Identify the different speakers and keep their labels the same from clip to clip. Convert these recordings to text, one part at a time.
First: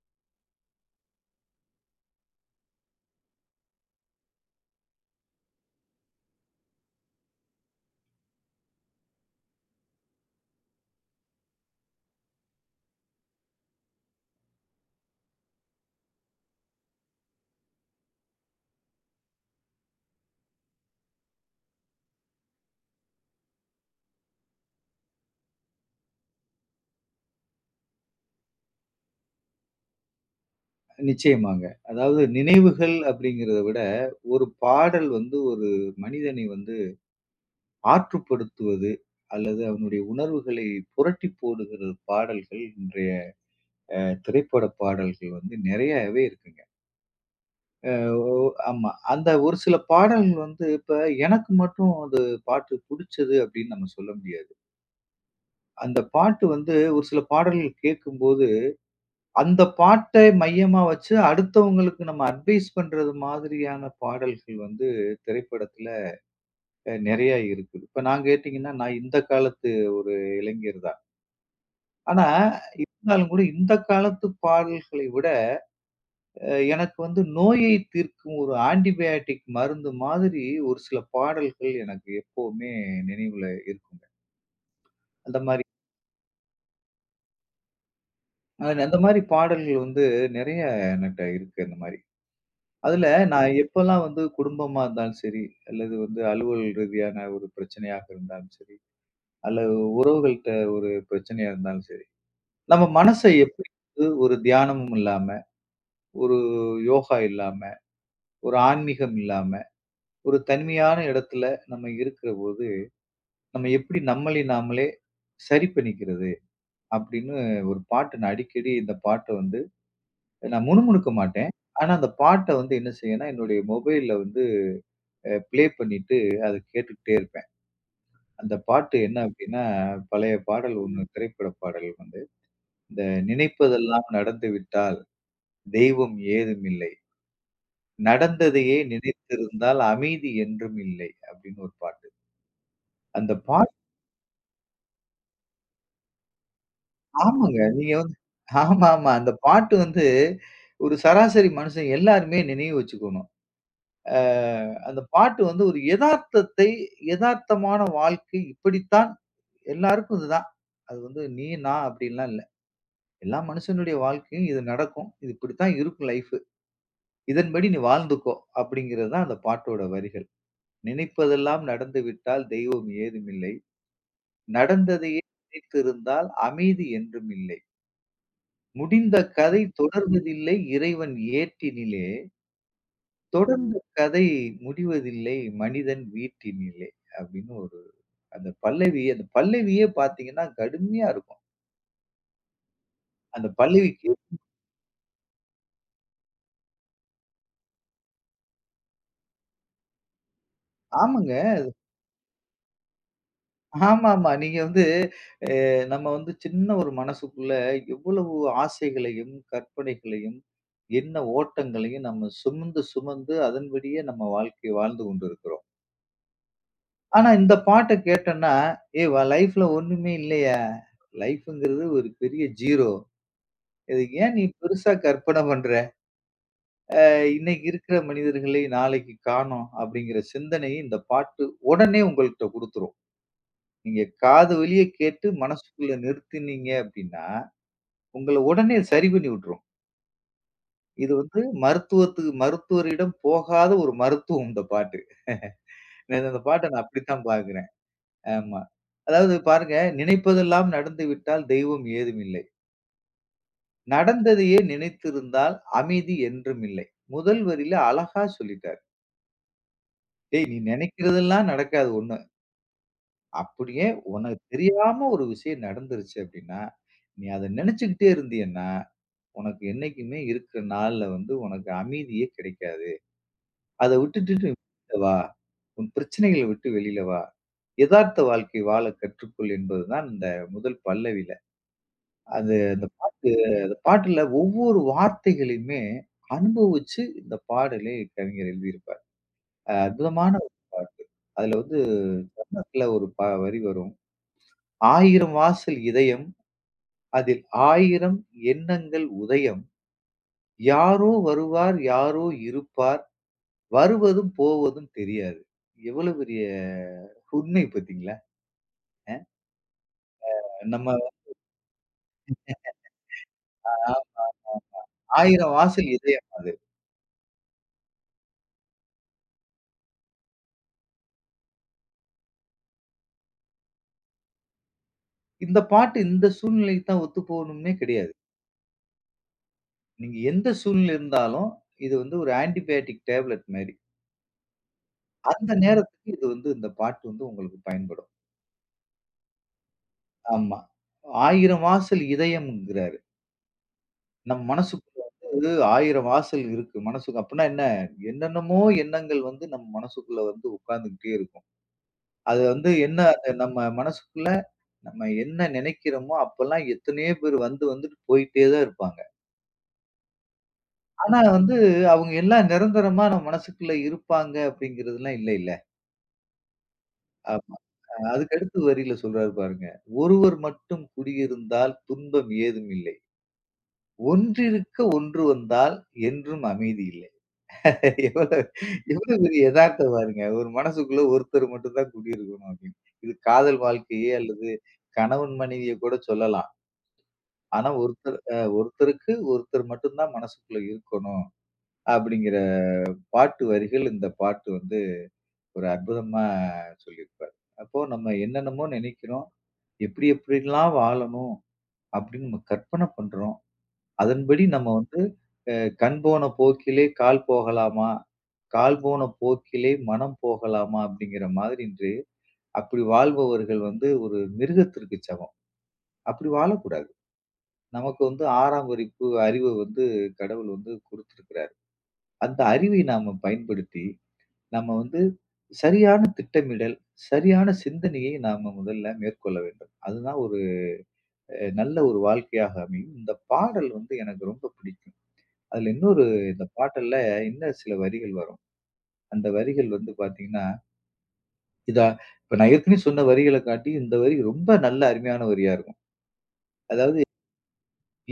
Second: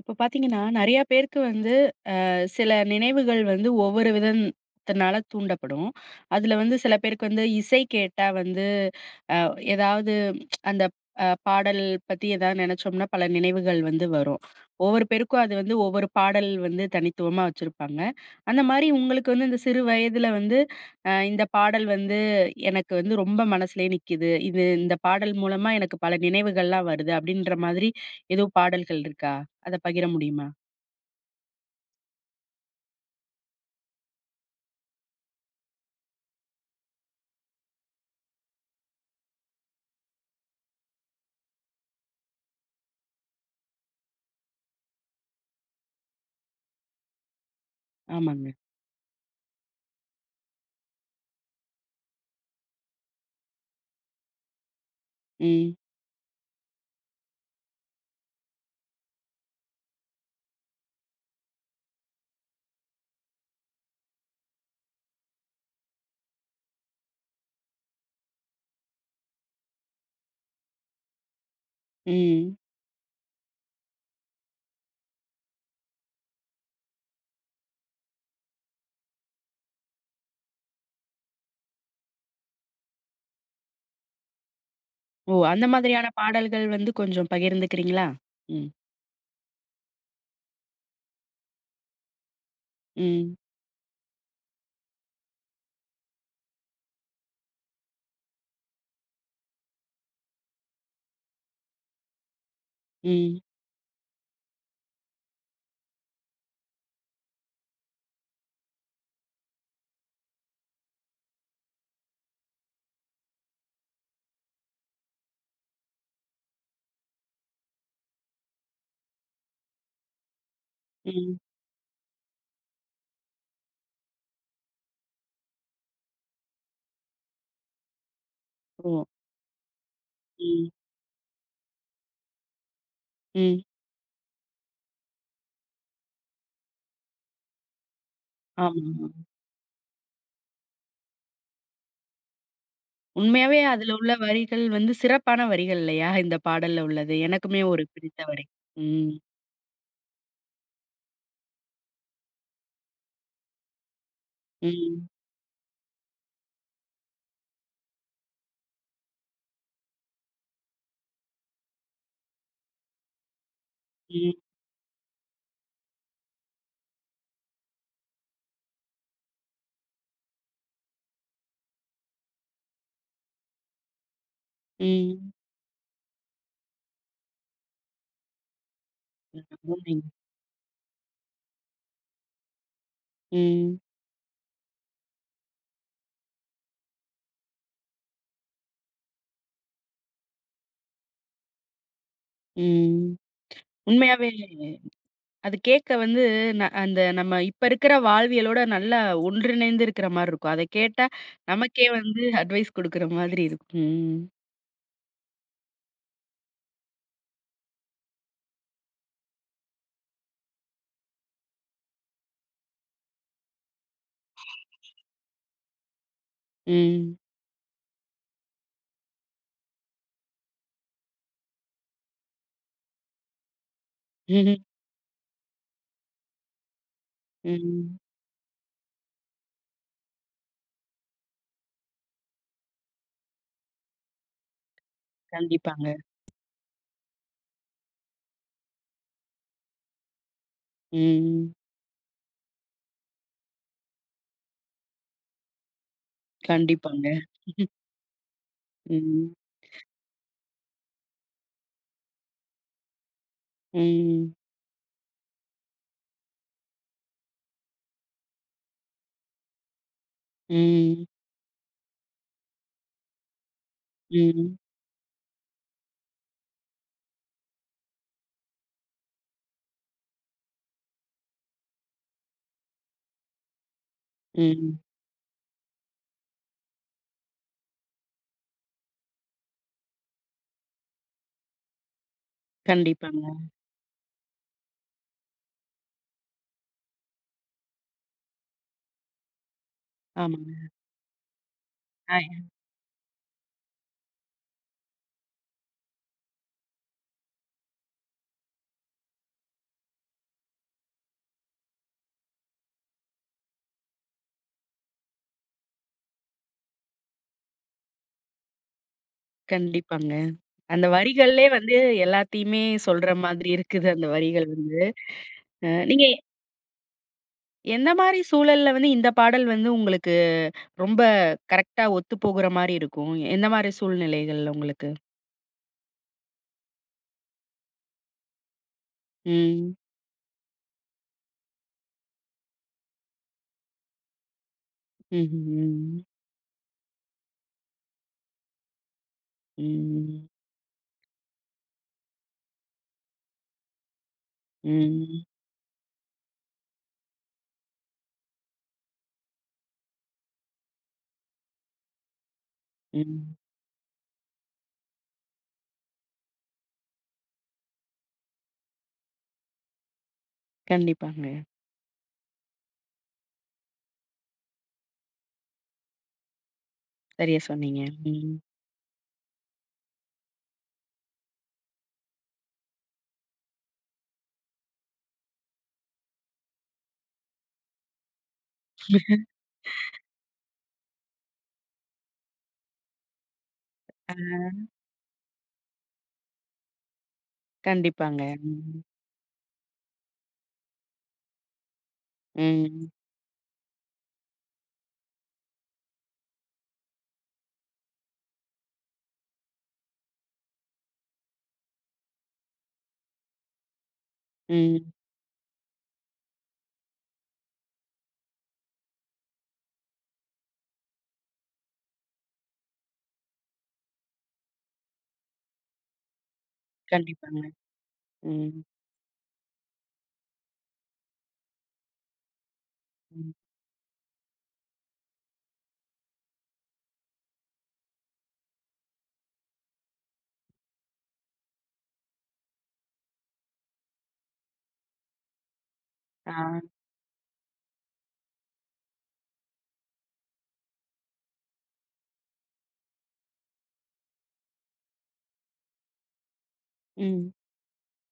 Speaker 1: இப்ப பார்த்தீங்கன்னா, நெறையா பேருக்கு வந்து அ சில நினைவுகள் வந்து ஒவ்வொரு விதத்தினால தூண்டப்படும். அதில வந்து சில பேருக்கு வந்து இசை கேட்டா வந்து அ ஏதாவது அந்த அ பாடல் பத்தி ஏதாவது நெனைச்சோம்னா பல நினைவுகள் வந்து வரும். ஒவ்வொரு பேருக்கும் அது வந்து ஒவ்வொரு பாடல் வந்து தனித்துவமா வச்சிருப்பாங்க. அந்த மாரி உங்களுக்கு வந்து இந்த சிறு வயதுல வந்து, "அ இந்த பாடல் வந்து எனக்கு வந்து ரொம்ப மனசுலே நிக்குது. இது இந்த பாடல் மூலமா எனக்கு பல நினைவுகள்லாம் வருது." அப்படீன்ற மாதிரி எதுவும் பாடல்கள் இருக்கா? அத பகிர முடியுமா?
Speaker 2: நிச்சயமாங்க. அதாவது நினைவுகள் அப்படீங்கிறத விட, ஒரு பாடல் வந்து ஒரு மனிதனை வந்து ஆற்றுப்படுத்துவது அல்லது அவனுடைய உணர்வுகளை புரட்டி போடுகிற பாடல்கள், இன்றைய அ திரைப்பட பாடல்கள் வந்து நெறையவே இருக்குங்க. அ ஓ
Speaker 1: ஆமாங்க.
Speaker 2: ஆமா. அந்த ஒரு சில பாடல் வந்து இப்ப, "எனக்கு மட்டும் அது பாட்டு புடிச்சது" அப்படீன்னு நம்ம சொல்ல முடியாது.
Speaker 1: ம்.
Speaker 2: அந்த பாட்டு வந்து ஒரு சில பாடல் கேட்கும்போது, அந்த பாட்டை மையமா வச்சு அடுத்தவங்களுக்கு நம்ம அட்வைஸ் பண்றது மாதிரியான பாடல்கள் வந்து திரைப்படத்துல அ நெறைய இருக்குது. இப்ப நான் கேட்டீங்கன்னா, நான் இந்த காலத்து ஒரு இளைஞர்தான். ஆனா,
Speaker 1: ம்.
Speaker 2: இருந்தாலும் கூட இந்த காலத்து பாடல்களை விட, எனக்கு வந்து நோயை தீர்க்கும் ஒரு ஆன்டி பயோடிக் மருந்து மாதிரி ஒரு சில பாடல்கள் எனக்கு எப்பவுமே நினைவுல இருக்குங்க.
Speaker 1: ஓ!
Speaker 2: அந்தமாரி
Speaker 1: அந்த மாதிரியான பாடல்கள் வந்து கொஞ்சம் பகிர்ந்திக்கிறீங்களா?
Speaker 2: அ
Speaker 1: ம்.
Speaker 2: அந்தமாரி பாடல்கள் வந்து நெறையா என்னட்ட இருக்கு அந்தமாரி. அதுல
Speaker 1: ம்.
Speaker 2: நான் எப்பலாம் வந்து குடும்பமா இருந்தாலும் சரி, அல்லது வந்து அலுவல் ரீதியான ஒரு பிரச்சனையாக இருந்தாலும் சரி, அல்லது உறவுகள்ட்ட ஒரு பிரச்சனையா இருந்தாலும் சரி, நம்ம மனச
Speaker 1: ம்.
Speaker 2: எப்பிடி வந்து ஒரு தியானமும் இல்லாம, ஒரு யோகா இல்லாம, ஒரு ஆன்மீகம் இல்லாம, ஒரு தனிமையான இடத்துல நம்ம இருக்குறபோது, நம்ம எப்டி நம்மளை நாமலே சரி பண்ணிக்கிறது அப்பிடின்னு ஒரு பாட்டு நான் அடிக்கடி இந்த பாட்ட வந்து, நான் முணுமுணுக்க
Speaker 1: ம்.
Speaker 2: மாட்டேன். ஆனா அந்த பாட்ட வந்து என்ன செய்வேனா, என்னுடைய மொபைல்ல வந்து அ ப்ளே பண்ணிட்டு, அத கேட்டுட்டே இருப்பேன். அந்த பாட்டு
Speaker 1: ஓ.
Speaker 2: என்ன அப்டின்னா, பழைய
Speaker 1: ம்.
Speaker 2: பாடல் ஒண்ணு திரைப்பட பாடல் வந்து, இந்த
Speaker 1: ம்.
Speaker 2: "நினைப்பதெல்லாம் நடந்துவிட்டால் தெய்வம் ஏதும் இல்லை. நடந்ததையே
Speaker 1: ஆமாமா.
Speaker 2: நினைத்திருந்தால் அமைதி என்றும் இல்லை." அப்டின்னு ஒரு பாட்டு. அந்த
Speaker 1: உண்மையாவே
Speaker 2: பாட்
Speaker 1: அதுல உள்ள வரிகள் வந்து சிறப்பான வரிகள் இல்லயா, இந்த பாடல்ல உள்ளது.
Speaker 2: ஆமாங்க.
Speaker 1: எனக்குமே ஒரு
Speaker 2: நீங்க வந்து
Speaker 1: பிடித்த வரி.
Speaker 2: ஆமாமா.
Speaker 1: ம்.
Speaker 2: அந்த பாட்டு வந்து ஒரு சராசரி மனிஷன் எல்லாருமே நினைவு வச்சிக்கணும். அ அந்த
Speaker 1: ம்.
Speaker 2: பாட்டு வந்து ஒரு எதார்த்தத்தை எதார்த்தமான வாழ்க்கை இப்படித்தான் எல்லாருக்கும் இது தான். அது வந்து நீ, நான் அப்டின்லாம் இல்ல. எல்லா மனுஷனுடைய
Speaker 1: ம்.
Speaker 2: வாழ்க்கையில இது நடக்கும். இது இப்டித்தான் இருக்கும் லைஃப். "இதன்படி நீ வாழ்ந்துக்கோ!" அப்டிங்கிறதுதான் அந்த பாட்டோட வரிகள். "நினைப்பதெல்லாம் நடந்துவிட்டால் தெய்வம் ஏதும் இல்லை. நடந்ததையே
Speaker 1: ம்.
Speaker 2: நினைத்திருந்தால் அமைதி என்றும் இல்லை." முடிந்த கதை
Speaker 1: [unintelligible]
Speaker 2: தொடர்வதில்லை இறைவன் ஏட்டினிலே, தொடர்ந்த
Speaker 1: ம்.
Speaker 2: கதை முடிவதில்லை மனிதன் வீட்டினிலே அப்பிடீன்னு ஒரு அந்த பல்லவி. அந்த பல்லவியே பார்த்தீங்கன்னா கடுமையா இருக்கும்.
Speaker 1: ம்
Speaker 2: அந்த பல்லவிக்கு,
Speaker 1: உண்மையாவே அது கேட்க வந்து ந அந்த நம்ம இப்ப இருக்கிற வாழ்வியலோட நல்லா ஒன்றிணைந்து இருக்கிறமாரி இருக்கும். அதை கேட்டா
Speaker 2: ஆமாங்க.
Speaker 1: நமக்கே வந்து அட்வைஸ் குடுக்கிற மாதிரி இருக்கும்.
Speaker 2: ஆமாமா.
Speaker 1: ம்.
Speaker 2: நீங்க வந்து அ நம்ம வந்து சின்ன ஒரு மனசுக்குள்ள எவ்வளவு ஆசைகளையும், கற்பனைகளையும், எண்ண ஓட்டங்களையும் நம்ம சுமந்து, சுமந்து அதன்படியே நம்ம வாழ்க்கைய வாழ்ந்து கொண்டிருக்கிறோம்.
Speaker 1: ம்.
Speaker 2: ஆனா, இந்த பாட்டை கேட்டன்னா, "ஏய்! வ லைஃப்‌ல ஒன்னுமே இல்லய்யா! லைஃப்ங்கிறது ஒரு பெரிய ஜீரோ. இதுக்கு ஏன் நீ
Speaker 1: ம்ஹ்ம்.
Speaker 2: பெருசா கற்பனை பண்ற? அ இன்னக்கி இருக்கிற
Speaker 1: ம்.
Speaker 2: மனிதர்களை நாளைக்கு காணோம். "அப்பிடிங்கிற சிந்தனையை இந்த பாட்டு உடனே உங்கள்ட்ட குடுத்துரும். நீங்க காது வழிய கேட்டு
Speaker 1: கண்டிப்பாங்க.
Speaker 2: மனசுக்குள்ள நிறுத்தினீங்க அப்பிடின்னா, உங்கள உடனே சரி பண்ணிவிட்ரும். இது வந்து
Speaker 1: ம்.
Speaker 2: மருத்துவத்து மருத்துவரிடம் போகாத ஒரு மருத்துவம் இந்த பாட்டு நான் அந்த பாட்ட நான்
Speaker 1: கண்டிப்பாங்க
Speaker 2: அப்பிடித்தான் பார்க்கிறேன். ஆமா.
Speaker 1: ம்.
Speaker 2: அதாவது பாருங்க, "நினைப்பதெல்லாம் நடந்து விட்டால் தெய்வம் ஏதும் இல்லை"
Speaker 1: ம்.
Speaker 2: "நடந்ததையே நினைத்திருந்தால் அமைதி என்றும் இல்லை." முதல் வரில அழகா சொல்லிட்டாரு. டேய் நீ!
Speaker 1: ம்.
Speaker 2: நினைக்கிறதெல்லாம் நடக்காது 1 அப்பிடியே
Speaker 1: ம்,
Speaker 2: உனக்கு
Speaker 1: ம்.
Speaker 2: தெரியாம ஒரு விஷயம் நடந்துருச்சு அப்பிடின்னா, நீ அத நினச்சிக்கிட்டே இருந்தீயன்னா, உனக்கு என்னைக்குமே இருக்கிற நாள்ல வந்து உனக்கு அமைதியே கிடைக்காது. அத விட்டுடிட்டு
Speaker 1: ம்.
Speaker 2: [unintelligible] வா! உன் பிரச்சனைகள விட்டு வெளில வா! எதார்த்த வாழ்க்கை வாழ கற்றுக்கொள்." என்பது தான் இந்த முதல் பல்லவில. அது அந்த பாட்டு
Speaker 1: கண்டிப்பாங்க.
Speaker 2: அந்த பாட்டுல ஒவ்வொரு வார்த்தைகளையுமே அனுபவிச்சு இந்த பாடலை கவிஞர் எழுதியிருப்பாரு. அ அற்புதமான ஒரு
Speaker 1: ஆமாங்க.
Speaker 2: பாட்டு. அதுல வந்து
Speaker 1: [unintelligible]
Speaker 2: சரணத்துல ஒரு ப வரி வரும். ஆயிரம் வாசல் இதயம், அதில் ஆயிரம் எண்ணங்கள் உதயம். யாரோ வருவார், யாரோ இருப்பார், வருவதும் போவதும் தெரியாது." எவ்வளவு பெரிய உண்மை பார்த்தீங்களா அ
Speaker 1: கண்டிப்பாங்க. அந்த
Speaker 2: நம்ம [unintelligible]
Speaker 1: வரிகள்லே வந்து எல்லாத்தையுமே சொல்ற மாதிரி
Speaker 2: ஆ, ஆமா,
Speaker 1: இருக்குது
Speaker 2: ஆமா, ஆமா.
Speaker 1: அந்த வரிகள் வந்து.
Speaker 2: ஆயிரம்
Speaker 1: அ
Speaker 2: வாசல்
Speaker 1: நீங்க
Speaker 2: இதயம் அது.
Speaker 1: எந்த மாதிரி சூழல்ல வந்து இந்த பாடல் வந்து உங்களுக்கு ரொம்ப கரெக்டா ஒத்து போகுறமாரி இருக்கும்? எந்தமாரி சூழ்நிலைகள்ல உங்களுக்கு?
Speaker 2: இந்த பாட்டு இந்த சூழ்நிலைக்கு தான் ஒத்து போனும்னே கிடையாது.
Speaker 1: ம்.
Speaker 2: நீங்க எந்த சூழ்நிலையில இருந்தாலும், இது வந்து ஒரு ஆன்டிபயாட்டிக் டேப்ளட் மாரி.
Speaker 1: ம்ஹ்ம்,
Speaker 2: அந்த
Speaker 1: ம்.
Speaker 2: நேரத்துக்கு இது வந்து இந்த பாட்டு வந்து உங்களுக்கு பயன்படும்.
Speaker 1: ம்.
Speaker 2: ஆமா. "ஆயிரம் வாசல் இதயம்" என்கிறாரு. நம் மனசுக்குள்ள
Speaker 1: ம்.
Speaker 2: வந்து ஆயிரம் வாசல் இருக்கு மனசுக்கு. அப்புன்னா என்ன? என்னென்னமோ எண்ணங்கள் வந்து நம் மனசுக்குள்ள வந்து உட்கார்ந்துக்கிட்டே இருக்கும். அது வந்து என்ன அ
Speaker 1: ம்.
Speaker 2: நம்ம மனசுக்குள்ள நம்ம என்ன நினைக்கிறோமோ! அப்பல்லாம் எத்தனையோ பேர் வந்து வந்துட்டு போயிட்டே தான் இருப்பாங்க. ஆனா
Speaker 1: கண்டிப்பாங்க.
Speaker 2: வந்து அவுங்க எல்லாம் நிரந்தரமா நம்ம மனசுக்குள்ள இருப்பாங்க, அப்டிங்கிறதுலாம் இல்லேல்ல.
Speaker 1: சரியா
Speaker 2: ஆமா
Speaker 1: சொன்னீங்க.
Speaker 2: அ
Speaker 1: ம்.
Speaker 2: அதுக்கு அடுத்து வரியில சொல்றாரு பாருங்க. "ஒருவர் மட்டும் குடியிருந்தால் துன்பம் ஏதும் இல்லை. ஒன்றிருக்க ஒன்று வந்தால் என்றும் அமைதி இல்லை." எவ்வளவு எவ்வளவு பெரிய எதார்த்தம் பாருங்க! ஒரு மனசுக்குள்ள ஒருத்தர் மட்டும் தான் குடி இருக்கணும் அப்டின்னு இது காதல் வாழ்க்கையே
Speaker 1: அ.
Speaker 2: அல்லது கணவன் மனைவிய கூட சொல்லலாம். ஆனா ஒருத்தர்
Speaker 1: கண்டிப்பாங்க.
Speaker 2: அ
Speaker 1: ம்.
Speaker 2: ஒருத்தருக்கு ஒருத்தர் மட்டும் தான் மனசுக்குள்ள இருக்கணும். அப்டிங்கற
Speaker 1: ம்.
Speaker 2: பாட்டு வரிகள் இந்த பாட்டு வந்து ஒரு அற்புதமா சொல்லியிருப்பாரு. அப்போ நம்ம என்னென்னமோ நினைக்கிறோம், எப்டி, எப்படியெல்லாம் வாழணும் அப்டின்னு நம்ம கற்பனை பண்றோம். அதன்படி நம்ம
Speaker 1: ம்.
Speaker 2: வந்து அ "கண் போன போக்கிலே கால் போகலாமா! கால் போன போக்கிலே மனம் போகலாமா!" அப்டிங்கற மாதிரி இன்று அப்டி வாழ்பவர்கள் வந்து ஒரு மிருகத்திற்கு சமம். அப்டி வாழக்கூடாது.
Speaker 1: கண்டிப்பாங்க.
Speaker 2: நமக்கு வந்து
Speaker 1: ம்.
Speaker 2: 6 ஆம் வரிப்பு அறிவ வந்து கடவுள் வந்து குடுத்துருக்குறாரு. அந்த அறிவை நாம
Speaker 1: ம்.
Speaker 2: பயன்படுத்தி, நம்ம வந்து சரியான திட்டமிடல், சரியான சிந்தனையை நாம முதல்ல மேற்கொள்ள வேண்டும். அதுதான் ஒரு அ நல்ல ஒரு வாழ்க்கையாக அமையும். இந்த பாடல் வந்து எனக்கு ரொம்ப பிடிக்கும். அதுல இன்னொரு இந்த
Speaker 1: ஆ.
Speaker 2: பாட்டல்ல இன்னும் சில வரிகள் வரும். அந்த வரிகள் வந்து பாத்தீங்கன்னா. இதா இப்ப நான் ஏற்கனவே சொன்ன வரிகள காட்டியும், இந்த வரி ரொம்ப நல்ல அருமையான வரியா இருக்கும். அதாவது
Speaker 1: ம்.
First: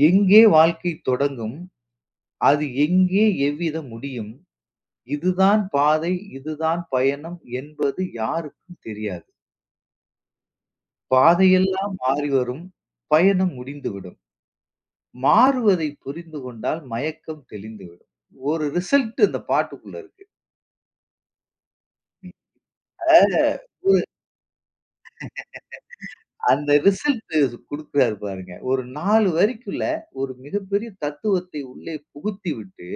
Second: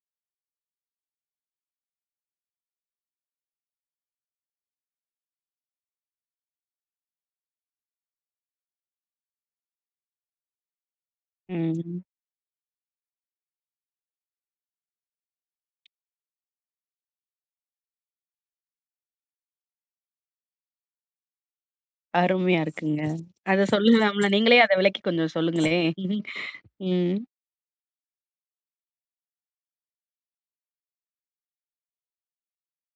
Speaker 2: எங்கே வாழ்க்கை தொடங்கும்? அது எங்கே எவ்விதம் முடியும்? இதுதான் பாதை, இதுதான் பயணம் என்பது யாருக்கும் தெரியாது. "பாதையெல்லாம்
Speaker 1: ம்.
Speaker 2: மாறிவரும். பயணம் முடிந்துவிடும். மாறுவதை புரிந்து கொண்டால் மயக்கம் தெளிந்துவிடும்." ஒரு ரிசல்ட் அந்த பாட்டுக்குள்ள இருக்கு. ம்.
Speaker 1: அருமையா இருக்குங்க.
Speaker 2: அ. [unintelligible]
Speaker 1: அத சொல்லலாம்ல. நீங்களே அதை விளக்கி கொஞ்சம் சொல்லுங்களேன்.
Speaker 2: அந்த
Speaker 1: ம்.
Speaker 2: ரிசல்ட் குடுக்குறாரு பாருங்க. ஒரு 4 வரிக்குள்ள ஒரு மிகப்பெரிய தத்துவத்தை உள்ளே புகுத்தி விட்டு,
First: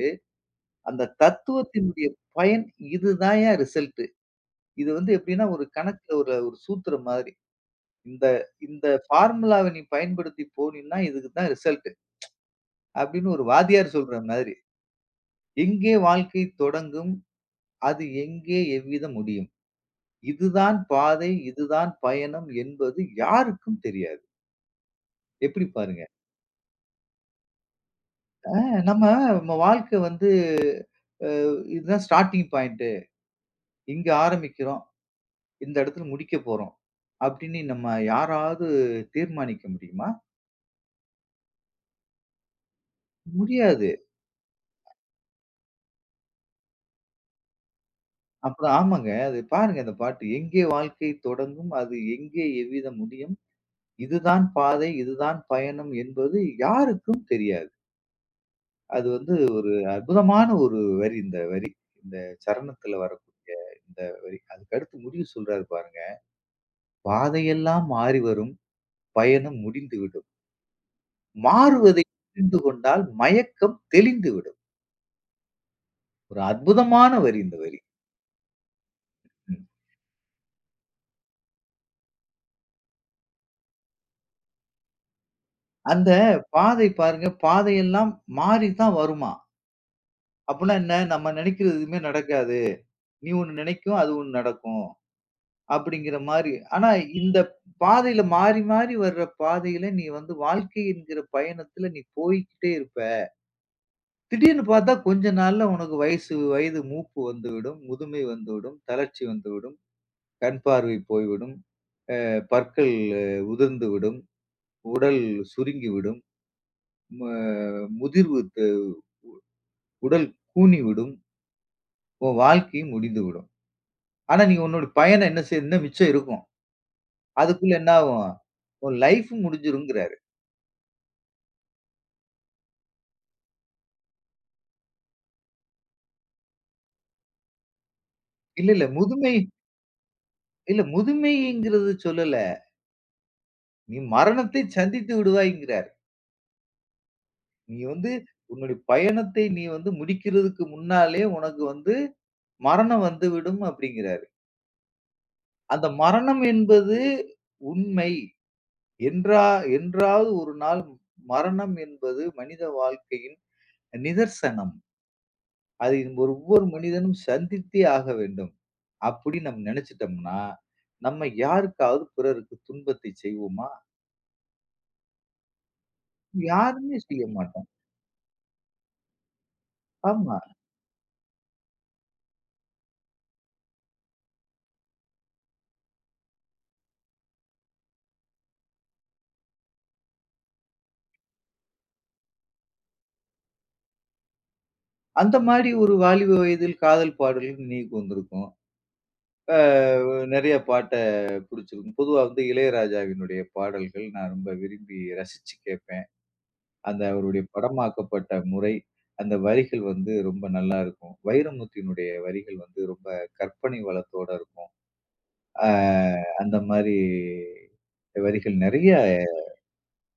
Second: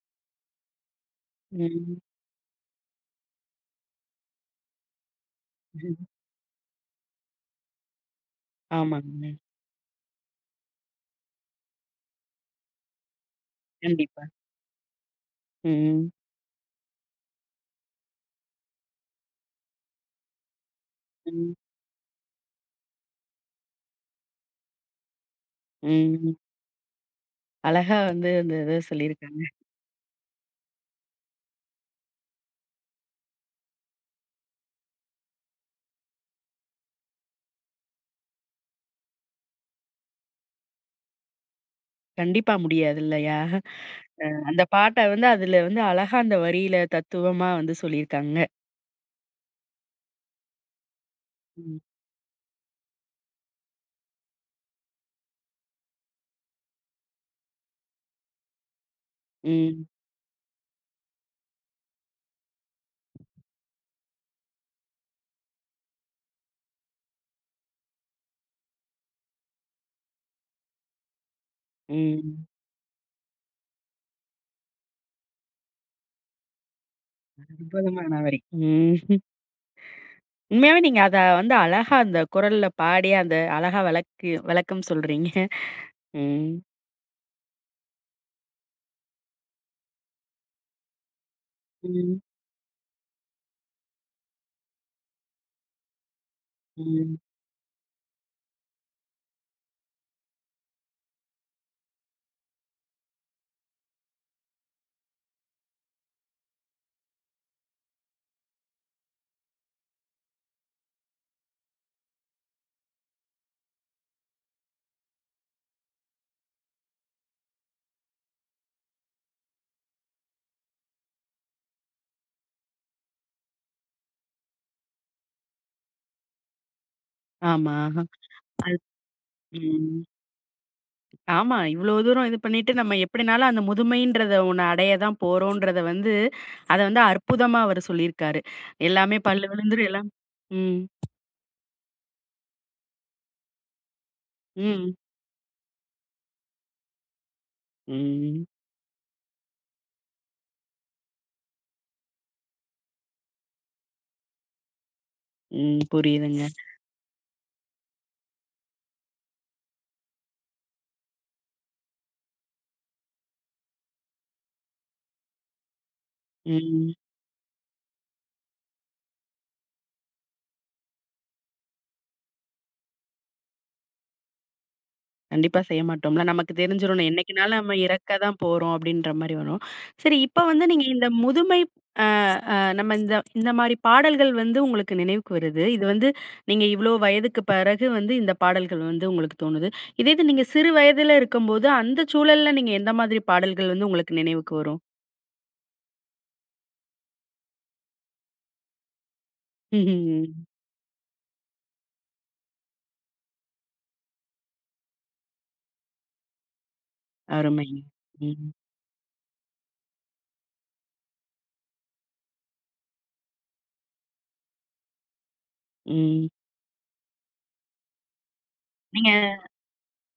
Speaker 2: அந்த
Speaker 1: ம்.
Speaker 2: தத்துவத்தினுடைய பயன், இதுதான்யா ரிசல்ட். இது வந்து எப்டின்னா, ஒரு கணக்குல ஒரு ஒரு சூத்திரம் மாதிரி. இந்த இந்த
Speaker 1: ஆமாங்க.
Speaker 2: ஃபார்முலாவ நீ பயன்படுத்தி போனினா இதுக்கு தான் ரிசல்ட். அப்டின்னு ஒரு வாத்தியார் சொல்ற
Speaker 1: கண்டிப்பா.
Speaker 2: மாரி. "எங்கே
Speaker 1: ம்.
Speaker 2: வாழ்க்கை தொடங்கும்? அது எங்கே எவ்விதம் முடியும்? இதுதான் பாதை,
Speaker 1: ம்.
Speaker 2: இது தான் பயணம் என்பது யாருக்கும் தெரியாது." எப்டி பாருங்க?
Speaker 1: ம். அழகா வந்து
Speaker 2: அ
Speaker 1: அந்தத
Speaker 2: நம்ம
Speaker 1: சொல்லிருக்காங்க.
Speaker 2: நம்ம வாழ்க்க வந்து, அ இதான் ஸ்டார்ட்டிங் பாயிண்ட்டு, இங்க ஆரம்பிக்கிறோம், இந்த இடத்துல முடிக்க போறோம், அப்டின்னு நம்ம யாராவது தீர்மானிக்க முடியுமா?
Speaker 1: கண்டிப்பா முடியாது இல்லையா,
Speaker 2: முடியாது.
Speaker 1: அ அந்த பாட்ட வந்து அதில வந்து அழகா அந்த வரியில தத்துவமா வந்து சொல்லிருக்காங்க.
Speaker 2: அப்பறம் ஆமாங்க, அது பாருங்க அந்தப் பாட்டு "எங்கே வாழ்க்கை தொடங்கும்
Speaker 1: ம்.
Speaker 2: அது எங்கே எவ்விதம் முடியும், இதுதான் பாதை இதுதான் பயணம் என்பது யாருக்கும் தெரியாது." அது வந்து ஒரு
Speaker 1: ம்.
Speaker 2: அற்புதமான ஒரு வரி, இந்த வரி. இந்த சரணத்துல வரக்கூடிய இந்த வரி. அதுக்கடுத்து முடிவு சொல்றாரு பாருங்க, "பாதையெல்லாம் மாறி வரும் பயணம் முடிந்துவிடும்." மாறுவதை
Speaker 1: ம்.
Speaker 2: புரிந்துகொண்டால் மயக்கம் தெளிந்துவிடும். ஒரு அற்புதமான வரி இந்த வரி.
Speaker 1: அற்புதமான வரி. ம்.
Speaker 2: ம்.
Speaker 1: உண்மையாவே நீங்க அத வந்து அழகா அந்த குரல்ல பாடி அந்த அழகா வளக்கி விளக்கம் சொல்றீங்க.
Speaker 2: அந்த
Speaker 1: ம்.
Speaker 2: பாதை பாருங்க பாதையெல்லாம் மாறித்தான் வருமாம். அப்பன்னா என்ன? நம்ம நினைக்கிறது எதுவுமே
Speaker 1: ம்.
Speaker 2: நடக்காது. "நீ ஒண்ணு நினைக்கும் அது ஒண்ணு நடக்கும்." அப்டிங்கற மாரி. ஆனா
Speaker 1: ம்.
Speaker 2: இந்த பாதையில மாறி மாறி வர்ற பாதையில நீ வந்து வாழ்க்கை என்கிற பயணத்துல நீ போய்க்கிட்டே இருப்ப. திடீர்னு பார்த்தா கொஞ்ச நாள்ல உனக்கு வயசு வயது மூப்பு வந்து விடும், முதுமை வந்து விடும், தளர்ச்சி வந்து விடும், கண் பார்வை போய் விடும், அ பற்கள் உதிர்ந்து விடும், உடல் சுருங்கி விடும், அ முதிர்வுக்கு உ உடல் கூனி விடும், உன் வாழ்க்கையும் முடிந்து விடும். ஆனா நீ உன்னோட பயணம் என்ன செய்யும்னா மிச்சம் இருக்கும்,
Speaker 1: ஆமா.
Speaker 2: அதுக்குள்ள என்ன ஆகும்? உன் லைஃப்பும்
Speaker 1: அத் ம்.
Speaker 2: முடிஞ்சிரும்ங்கிறாரு.
Speaker 1: ஆமா. இவ்வளவு தூரம் இது பண்ணிட்டு நம்ம எப்டின்னாலும் அந்த முதுமைன்றத ஒண்ண அடைய தான் போறோன்றத வந்து, அத வந்து அற்புதமா அவர் சொல்லிருக்காரு.
Speaker 2: இல்ல, இல்ல.
Speaker 1: எல்லாமே
Speaker 2: முதுமை
Speaker 1: பல் விழுந்துரும். எல்லாம் ம்.
Speaker 2: இல்ல. முதுமைங்கிறத சொல்லல நீ மரணத்தை
Speaker 1: ம்.
Speaker 2: சந்தித்து விடுவாய் என்கிறாரு. நீ வந்து
Speaker 1: ம்.
Speaker 2: உன்னுடைய பயணத்தை நீ வந்து முடிக்கிறதக்கு முன்னாலே உனக்கு வந்து மரணம் வந்துவிடும் அப்டிங்கிறாரு.
Speaker 1: ம்.
Speaker 2: அந்த மரணம்
Speaker 1: புரியுதுங்க.
Speaker 2: என்பது உண்மை. "என்றா என்றாவது ஒரு நாள் மரணம் என்பது மனித வாழ்க்கையின் நிதர்சனம். அதை இங்க ஒவ்வொரு
Speaker 1: ம்.
Speaker 2: மனிதனும் சந்தித்தே ஆக வேண்டும்." அப்படி நம் நினைச்சுடம்னா, நம்ம யாருக்காவது பிறருக்கு துன்பத்தை செய்வோமா?
Speaker 1: கண்டிப்பா செய்ய மாடோம்ல. நமக்கு
Speaker 2: யாருமே
Speaker 1: தெரிஞ்சிரும்.
Speaker 2: செய்ய
Speaker 1: என்னைக்குனாலும்
Speaker 2: மாட்டோம்.
Speaker 1: நம்ம இறக்க தான் போறோம் அப்டின்ற மாரி வரும். சரி
Speaker 2: ஆமா.
Speaker 1: இப்ப வந்து நீங்க இந்த முதுமை அ அ நம்ம இந்த இந்த மாரி பாடல்கள் வந்து உங்களுக்கு நினைவுக்கு வருது. இது வந்து நீங்க இவ்ளோ வயதுக்கு பிறகு வந்து இந்த பாடல்கள் வந்து உங்களுக்கு தோணுது. இதே இது நீங்க சிறு வயதுல இருக்கும்போது அந்த சூழல்ல நீங்க எந்த மாதிரி பாடல்கள் வந்து உங்களுக்கு நினைவுக்கு வரும்?
Speaker 2: அந்த மாதிரி ஒரு வாலிப வயதில் காதல் பாடல் நினைவுக்கு வந்திருக்கும். அ நிறைய பாட்ட பிடிச்சிருக்கும். பொதுவா வந்து இளையராஜாவினுடைய பாடல்கள் நான் ரொம்ப விரும்பி ரசிச்சு கேப்பேன். அந்த அவருடைய
Speaker 1: அருமைங்,
Speaker 2: படமாக்கப்பட்ட
Speaker 1: ம்.
Speaker 2: முறை அந்த வரிகள் வந்து ரொம்ப நல்லா இருக்கும். வைரமுத்துவினுடைய வரிகள் வந்து ரொம்ப கற்பனை வளத்தோட இருக்கும் ஆ
Speaker 1: ம்.
Speaker 2: அந்தமாரி வரிகள் நிறைய
Speaker 1: நீங்க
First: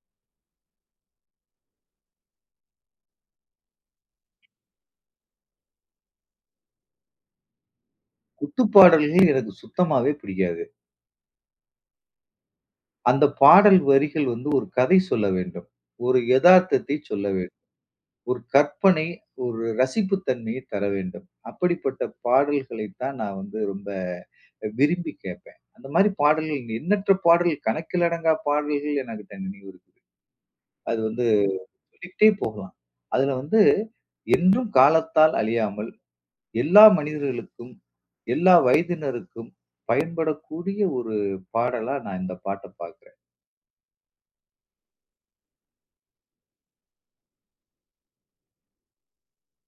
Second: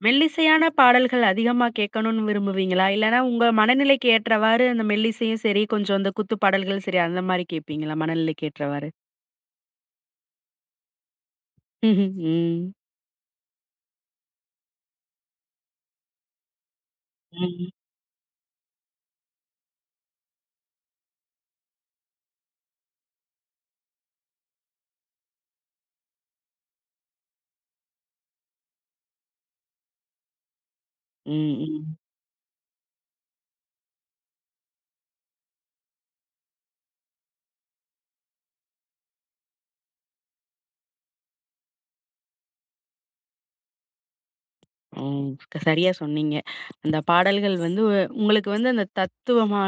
Speaker 1: மெல்லிசையான பாடல்கள் அதிகமா கேட்கணுனு விரும்புவீங்களா? இல்லன்னா, உங்க மனநிலைக்கு ஏற்றவாறு அந்த மெல்லிசையும் சரி, கொஞ்சம் இந்த குத்து பாடல்களும் சரி அந்தமாரி கேப்பீங்களா?
Speaker 2: குத்து
Speaker 1: மனநிலைக்கேற்றவாறு.
Speaker 2: பாடல்கள் எனக்கு சுத்தமாவே பிடிக்காது.
Speaker 1: ம்ஹும், ம்.
Speaker 2: அந்த பாடல் வரிகள் வந்து ஒரு கதை சொல்ல வேண்டும். ஒரு எதார்த்தத்தை சொல்ல வேண்டும்.
Speaker 1: ம்.
Speaker 2: ஒரு கற்பனை ஒரு ரசிப்பு தன்மையை தரவேண்டும். அப்படிப்பட்ட பாடல்களை தான் நான் வந்து ரொம்ப விரும்பி கேப்பேன். அந்தமாரி பாடல்கள் எண்ணற்ற பாடல் கணக்கில் அடங்கா பாடல்கள் எனக்கு [unintelligible] இருக்கு. அது வந்து
Speaker 1: ம். ம்.
Speaker 2: சொல்லிட்டே போகலாம். அதில வந்து என்றும் காலத்தால் அழியாமல் எல்லா மனிதர்களுக்கும், எல்லா வயதினருக்கும் பயன்படக்கூடிய ஒரு பாடலா நான் இந்த பாட்டை பார்க்கிறேன்.
Speaker 1: ம். க சரியா சொன்னீங்க அந்த பாடல்கள் வந்து, வ உங்களுக்கு வந்து அந்த தத்துவமா,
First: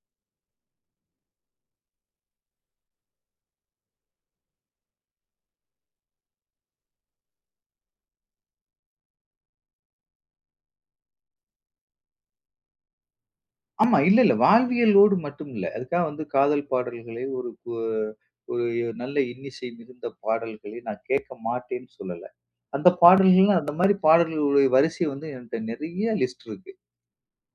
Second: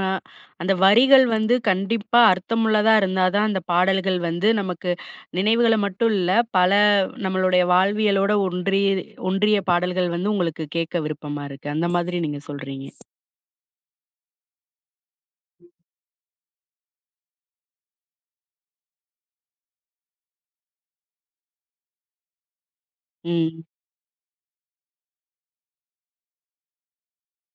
Speaker 1: அந்த வரிகள் வந்து கண்டிப்பா அர்த்தமுள்ளதா இருந்தா தான் அந்த பாடல்கள் வந்து நமக்கு நினைவுகள மட்டும் இல்ல, பல நம்மளுடைய வாழ்வியலோட ஒன்றி ஒன்றிய பாடல்கள் வந்து உங்களுக்கு கேட்க விருப்பமா இருக்கு. அந்த மாதிரி நீங்கள் சொல்றீங்க.
Speaker 2: ஆமா. இல்ல, இல்ல. வாழ்வியலோடு மட்டும் இல்ல. அதுக்காக வந்து காதல் பாடல்களை ஒரு உ ஒரு நல்ல இன்னிசை மிகுந்த பாடல்களை நான் கேட்க மாட்டேன்னு சொல்லல. அந்த பாடல்கள்லாம்
Speaker 1: ம்.
Speaker 2: அந்த மாரி பாடல்களுடைய வரிசை வந்து என்ட்ட நிறைய லிஸ்ட் இருக்கு.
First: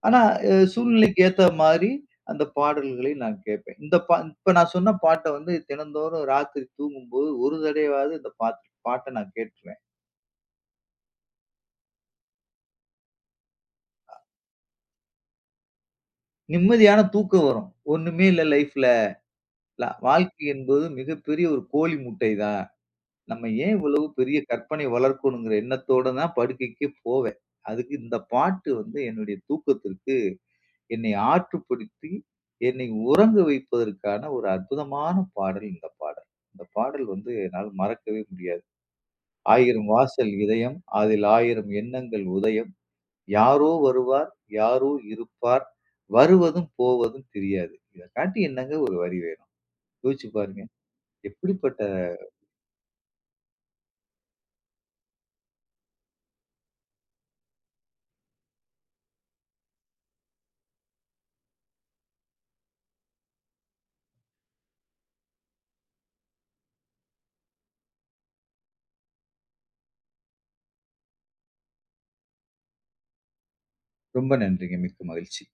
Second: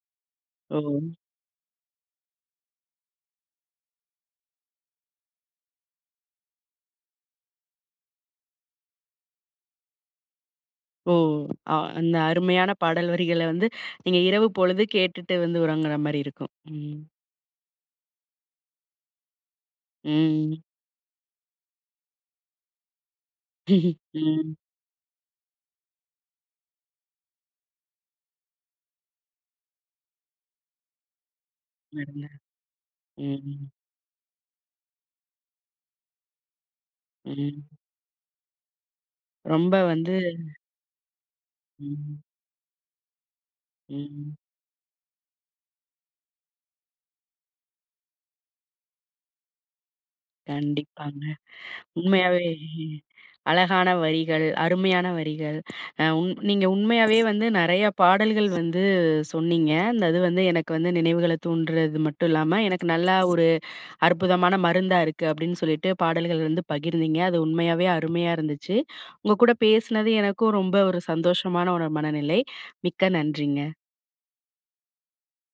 Speaker 2: ஆனா, அ
Speaker 1: ஓ!
Speaker 2: சூழ்நிலைக்கு ஏத்தமாரி அந்த பாடல்களை நான் கேட்பேன். இந்த ப இப்ப நான் சொன்ன பாட்ட வந்து தினந்தோறும் ராத்திரி தூங்கும்போது, ஒரு தடவையாவது இந்த பாத்த பாட்ட நான் கேட்டுருவேன்.
Speaker 1: ஓ! அ அந்த அருமையான பாடல் வரிகள வந்து நீங்க
Speaker 2: அ.
Speaker 1: இரவு பொழுது கேட்டுட்டு வந்து உறங்குறமாரி இருக்கும்.
Speaker 2: நிம்மதியான
Speaker 1: ம்.
Speaker 2: தூக்கம் வரும். ஒண்ணுமே இல்ல லைஃப்ல. ல வாழ்க்கை
Speaker 1: ம்.
Speaker 2: என்பது மிகப்பெரிய ஒரு கோழி முட்டை தான். நம்ம ஏன் இவ்வளவு பெரிய
Speaker 1: ம்.
Speaker 2: கற்பனை வளர்க்கணுங்கற எண்ணத்தோட தான் படுக்கைக்கே போவேன். அதுக்கு இந்த பாட்டு வந்து என்னுடைய தூக்கத்திற்கு, என்னை ஆற்றுப்படுத்தி
Speaker 1: [unintelligible]
Speaker 2: என்னை உறங்க
Speaker 1: ம்.
Speaker 2: வைப்பதற்கான ஒரு அற்புதமான பாடல் இந்த பாடல். இந்த பாடல் வந்து என்னால்
Speaker 1: ம்.
Speaker 2: மறக்கவே முடியாது.
Speaker 1: ரொம்ப
Speaker 2: "ஆயிரம்
Speaker 1: வந்து
Speaker 2: வாசல் இதயம், அதில் ஆயிரம்
Speaker 1: ம்.
Speaker 2: எண்ணங்கள் உதயம், யாரோ வருவார்,
Speaker 1: ம்.
Speaker 2: யாரோ இருப்பார் வருவதும் போவதும் தெரியாது." இத காட்டி என்னங்க ஒரு வரி வேணும். யோசிச்சு பாருங்க!
Speaker 1: கண்டிப்பாங்க.
Speaker 2: எப்படிப்பட்ட
Speaker 1: உண்மையாவே அழகான வரிகள், அருமையான வரிகள், அ உங் நீங்க உண்மையாவே வந்து நிறையா பாடல்கள் வந்து சொன்னீங்க. அந்தது வந்து எனக்கு வந்து நினைவுகள தூண்டுறது மட்டும் இல்லாம, எனக்கு நல்லா ஒரு அற்புதமான மருந்தா இருக்கு அப்பிடின்னு சொல்லிட்டு, பாடல்கள் வந்து பகிர்ந்தீங்க. அது உண்மையாவே அருமையா இருந்துச்சு. உங்க கூட பேசினது எனக்கும் ரொம்ப ஒரு சந்தோஷமான ஒரு மனநிலை. மிக்க நன்றிங்க.
Speaker 2: ரொம்ப நன்றிங்க. மிக்க மகிழ்ச்சி.